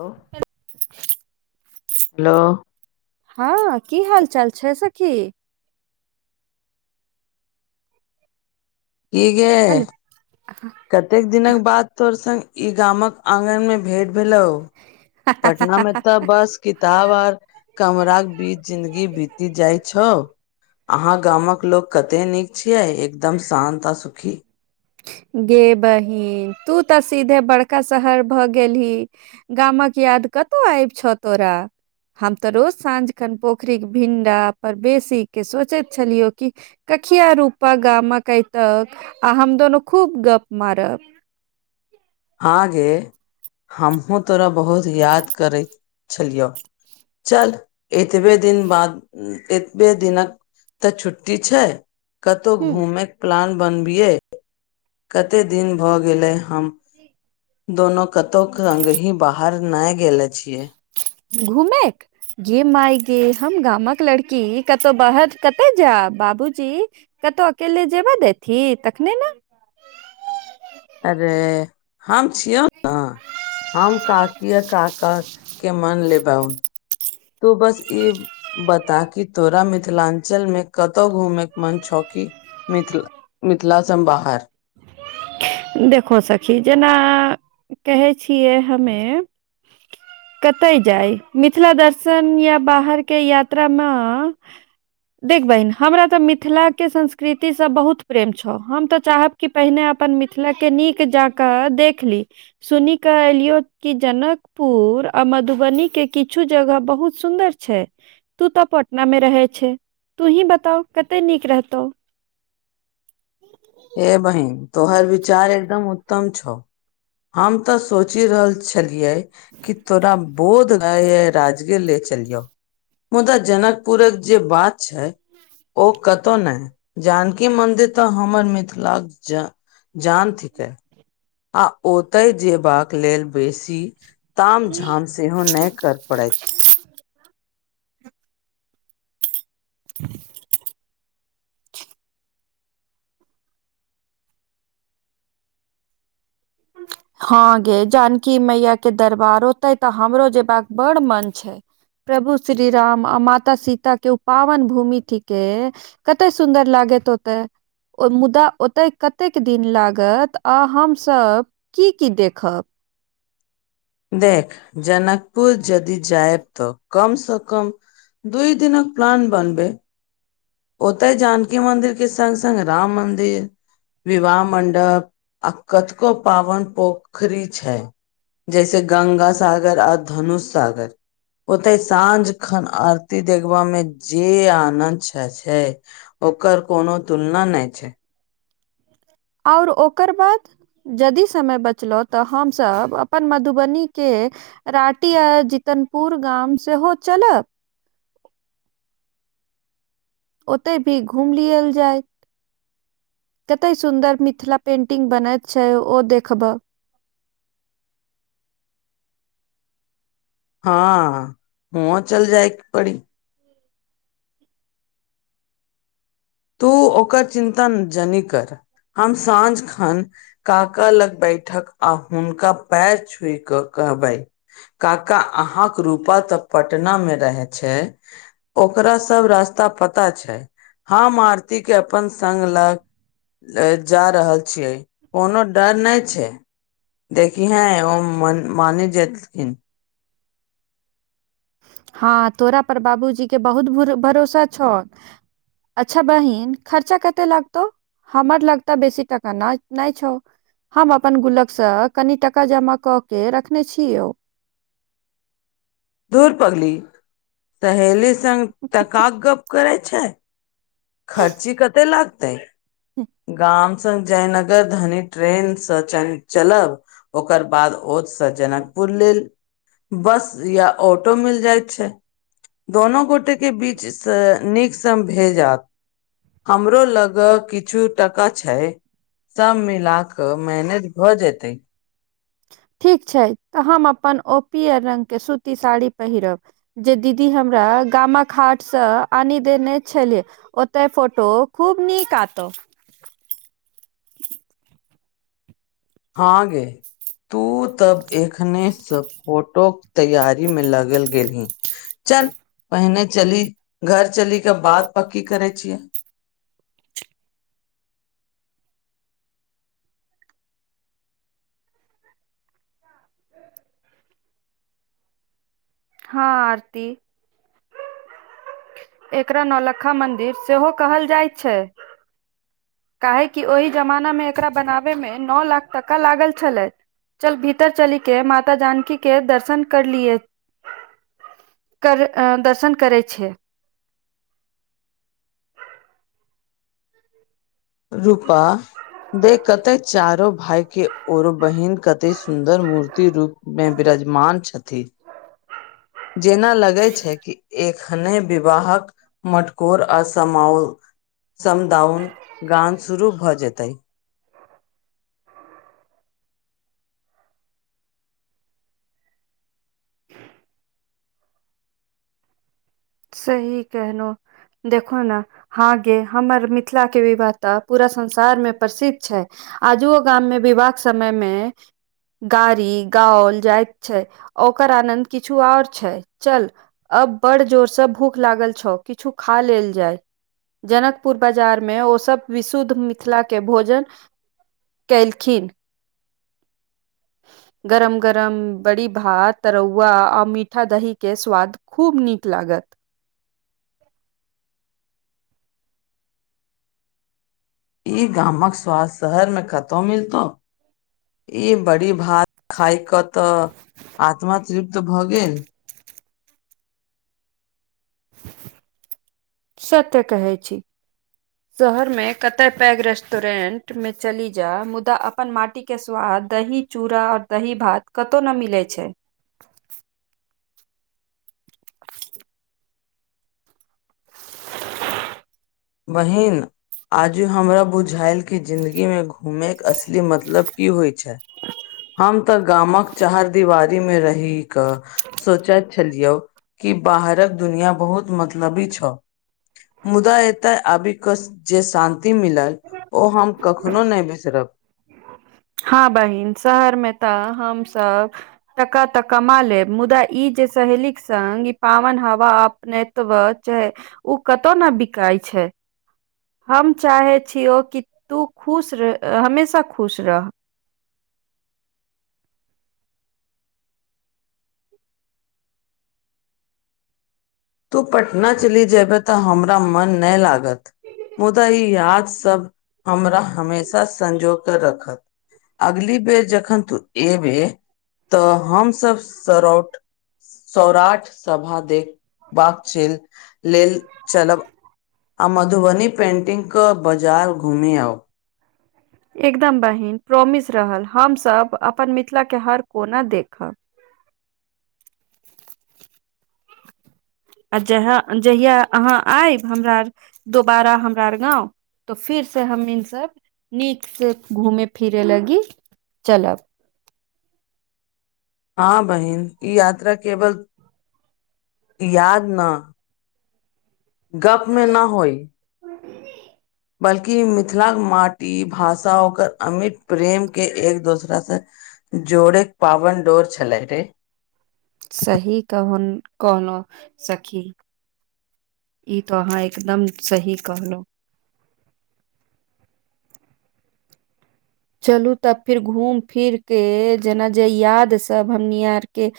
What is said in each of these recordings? Hello. हँ कि हाल चाल छै सखी कि गे आ कतेक दिनक बाद तोहर संघ ई गामक आगनमे भेट भेलौ पटना मे तऽ बस। किताब आर कमराक बीच जिन्दगी बीति जाइ छौ अहाँ गाम कऽ लोक कते नीक छियै एकदम शान्त आ सुखी गे बहिन तू तऽ सीधे बड़का शहर भऽ गेलही गाम कऽ याद कतहु आबि छौ तोरा हम त रोज साँझ कन पोखरिके भिण्डापर बेसीके सोचैत छलियौ कि कखिया रूपा गामा कऽ तक आ हम दोनोू खूब गप मारब आगे हमहूँ तोरा बहुत याद करैत छलियौ चल एतबे दिन बाद एतबे दिनक। तऽ छुट्टी छै। कतहु हूं घूमे के प्लान बनबियै कते दिन भऽ गेलै हम दोनो कतौ अग ही बाहर न गेले छिये घुमे। गे माय गे हम गाम कऽ लड़की कतहु बाहर कतय जायब बाबूजी कतहु अकेले जेबे देथि तखने ने। अरे हम छियौ ने हम काकिया काकाके मन लेबौ तू बस इ बता की तोरा मिथिलाञ्चल मे कतौ घूमेके मन छौकी मिथिला मिथिलासँ बाहर। देखो सखी जेना कहै छियै हमे। कतय जाय मिथिला दर्शन या बाहरके यात्रा मे देख बहिन हमरा तऽ मिथिला के संस्कृतिसँ बहुत प्रेम छौ हम तऽ चाहब कि पहिने अपन मिथिलाके नीक जाकऽ देख लि सुन क एलियो क जनकपुर आ मधुबनी के किछु जगह बहुत सुन्दर छै तू त पटना मे रहे छै तू ही बताउ कते नीक रहतौ हे बहिन तोहर विचार एकदम उत्तम छौ। हम तऽ सोचि रहल छलियै। कि तोरा बोध ग राजजगिर ले चलि जाौ मुदा जनकपुरक जे बात। ओ कतौ नहि जानकी मन्दिर तऽ हमर म [unintelligible] ला जान थिकै आ ओतय जेयबाक लेल बेसी ताम झाम सेहो नहि कर पड़त [unintelligible] [inaudible] हँ गे जानकी मैया के दरबार ते तऽ हमरो जेबाका बड़ मन छै प्रभु श्री राम आ माता सीता के ओ पावन भूमि थिके कतय सुन्दर लागैत होतै ओ मुदा ओतय कतेक दिन लागत आ हमसभ की की देखब देख जनकपुर जदि जायब तऽ कमसँ कम दूइ दिन प्लान बनब ओतेह जानकी मन्दिर के संग संग राम मन्दिर विवाह मं्डप आ कथको पावन पोखरी छै जैसे गंगा साागर आ धनुषसागर होतै साँझ एखन आरती देखबा में जे आनन्द छै छै ओकर कोनो तुलना नहि छै आओर ओकर बाद यदि समय बचलहु तऽ हमसभ अपन मधुबनीके राटी आ जितनपुर गाम सेहो चलब ओते भी घूम लियल जाय कते सुन्दर मिथिला पेंटिंग बनैत छै ओ देखबह हँ हुओ चल जाय पड़ी तू ओकर चिन्तान जनी नेकर हम साँझ खन काका लग बैठक आ हुनका पैर छुई कऽ कहबै काका अहाँ कऽ रूपा तऽ पटना में रहे छै ओकरा सब रास्ता पता छै हम आरती कऽ अपन सङगलक जा रहल छियै कोनो डर नहि छै देखियेहेन ओ म मानि जेतखिन हँ तोरा पर बाबूजी कऽ बहुत भरोसा छौ अच्छा बहिन खर्चा कते लागतौ हमर लगताे बेसी टाका न नहि छौ हम अपन गुलक सऽ कनि टका जमा कऽ कऽ रखने छीयौ धूर पगली सहेली सग तक गप करै छै खर्ची कते लागतै [unintelligible] गाम सऽ जयनगर धनी ट्रेनसँ चलब ओकर बाद ओतसँ जनकपुर लेल बस या ऑटो मिल जाय छै दोनो गोटेके बीचसँ नीकसँ भेजत हमरो लग किछु टका छै सब मिलााक मैनेज भऽ जेते ठीक छै तऽ हम अपन ओ पीअर रंग कऽ सूती साड़ी पहिरब जे दीदी हमरा गामा हाटसँ आनी देने छलियै ओतऽ फोटो खूब नीक एत हाँ गे तू तब एखने से फोटो केँ तैयारी में लगल गेलही चल पहिने चली घर चली क बात पक्की करे छियै [inaudible] हँ आरती [inaudible] एकरा नौलखा मंन्दिर सेहो कहल जाइ छै काहेकि ओहि जमानामे एकरा बनाबेमे नओ लाख टका लागल छलै चल भीतर चली केँ माता जानकी के दर्शन कर लियए कर दर्शन करै छै रूपा दे कते चारो भाय केँ औरो बहिन कते सुंदर मूर्ति रूप मे विराजमान छथि [inaudible] जेना लगे छै कि एक खने विवाहक मटकोर आ समो [inaudible] समदाउन गान शुरू भए जेते सही कहनोहु देखु ना हँ गे हमर मिथिला के विवाहता पूरा संसार मे प्रसिद्ध छै आजु ओ गाम मे विवाह समय मे गाड़ी गावल जाइत छै ओकर आनन्द किछु और छै चल अब बड़ जोरसँ भूख लागल छौ किछु खा लेल जाय जनकपुर बाजार में ओ सब विशुद्ध मिथिला केँ भोजन केलखिन [inaudible] गरम गरम बड़ी भात तरुआ आर मीठा दही केँ स्वाद खूब नीक लागत इ गामक स्वाद शहरमे कतौ मिलतौ ई बड़ी भात खाय केँ तऽ आत्मा तृप्त भऽ गेल [inaudible] सत्य कहै छी शहरमे कतय पैग रेस्टोरेन्टमे चली जा मुदा अप अपन माटिके स्वाद दही चूड़ा और दही भात कतौ नहि मिलै छै बहिन आजु हमरा बुझायल कि जिन्दगीमे घूमें केँ असली मतलब की होइ छै हम तऽ गामक चरदिवारीमे रहि कऽ सोचैत छलियै कि बाहरक दुनिया बहुत मतलबी छ [inaudible] मुदा तऽ अबी के जे शान्ति मिलल ओ हम कखनो नहि बिसरब हँ बहिन शहरमे तऽ हम सब टाका तऽ कमा लेब मुदा ई जे सहेलीक संग ई पावन हवा अप [unintelligible] ओ कतौ ने बिकाय छै हम चाहे छियौ कि तू खुश रह हमेशा खुश रह तू पटना चलि जेयबह तऽ हमरा मन नहि लागत मुदा ई याद सब हमरा हमेशा संजो केँ रखत अगली बेर जखन तू एबे तऽ हमस सरउट सौराठ सभा देखबाक च लेल चलब आ मधुबनी पेन्टिंग केँ बाजार घुमि आउ एकदम बहिन प्रोमिस रहल हमसभ अपन मिथिला केँ हर कोना देखब आ जहाँ जहिया अहाँ आईब हमरा दोबारा हमरा आर गाँव तऽ फिर से हम इनसब नीक से घूमे फिरे लगी चलब हँ बहिन ई यात्रा केवल याद न गप मे ना होइ बल्कि मिथिलाक के माटी भाषा ओकर अमिट प्रेम के एक दोसरा से जोड़ैक पावन डोर छलै रे सही कहन कहलहु सखी ई तऽ अहाँ एकदम सही कहलौं चलू तब फिर घूमि फिरके जेना जे याद सब हमनी आरके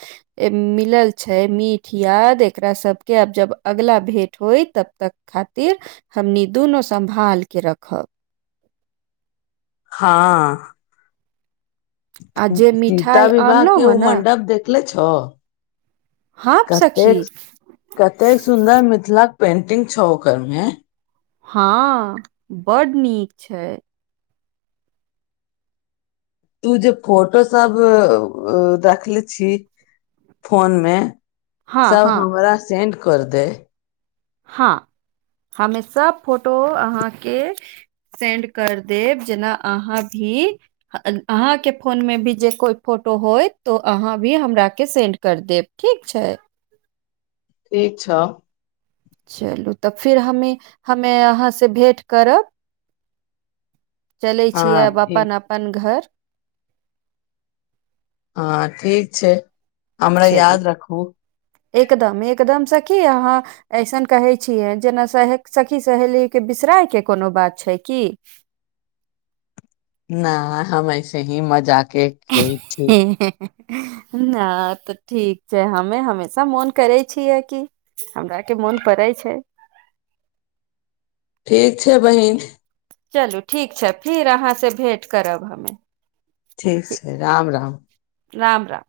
मिलल छै मीठ याद एकरा सबके आब जब अगिल भेट होइ तब तक खातिर हमनी दुनू सम्भाल केऽ रखब हँ आ जे सीता मिठाई विवाह आनलो के ह ओ न मंडब देख लै छौ हाँप सखी कतेक कतेक सुन्दर मिथिलाक पेंटिंग छौ ओकरमे हँ बड़ नीक छै तू जे फोटो सब रखले छी फोन मे हाँ सब हाँ हमरा सेंड कर दे हँ हमे सब फोटो अहाँके सेंड कर देब जेना आहाँ भी अहाँके फोनमे भि जेऽ कोय फोटो होयतऽ त ओ आहाँ भी हमराके सेंड करि देब ठीक छै ठीक छ चलू तऽ फिर हमे हमे आहाँसँ भेँट करब चलै छियै अब हँ ठीक अपन अपन घर हँ ठीक छै हमरा चलू याद रखू एकदम एकदम सखी अहाँ ऐसन कहै छियै जेना सह सखी सहेलीके बिसरायके कोनो बात छै कि न हम ऐसे हीं मजाक [unintelligible] न तऽ ठीक छै हमें हमेशा मोन करै छियै कि हमरा के मोन पड़ै छै ठीक छै बहिन चलू ठीक छै फिर अहाँसँ भेँट करब हमे ठीक छै राम राम राम राम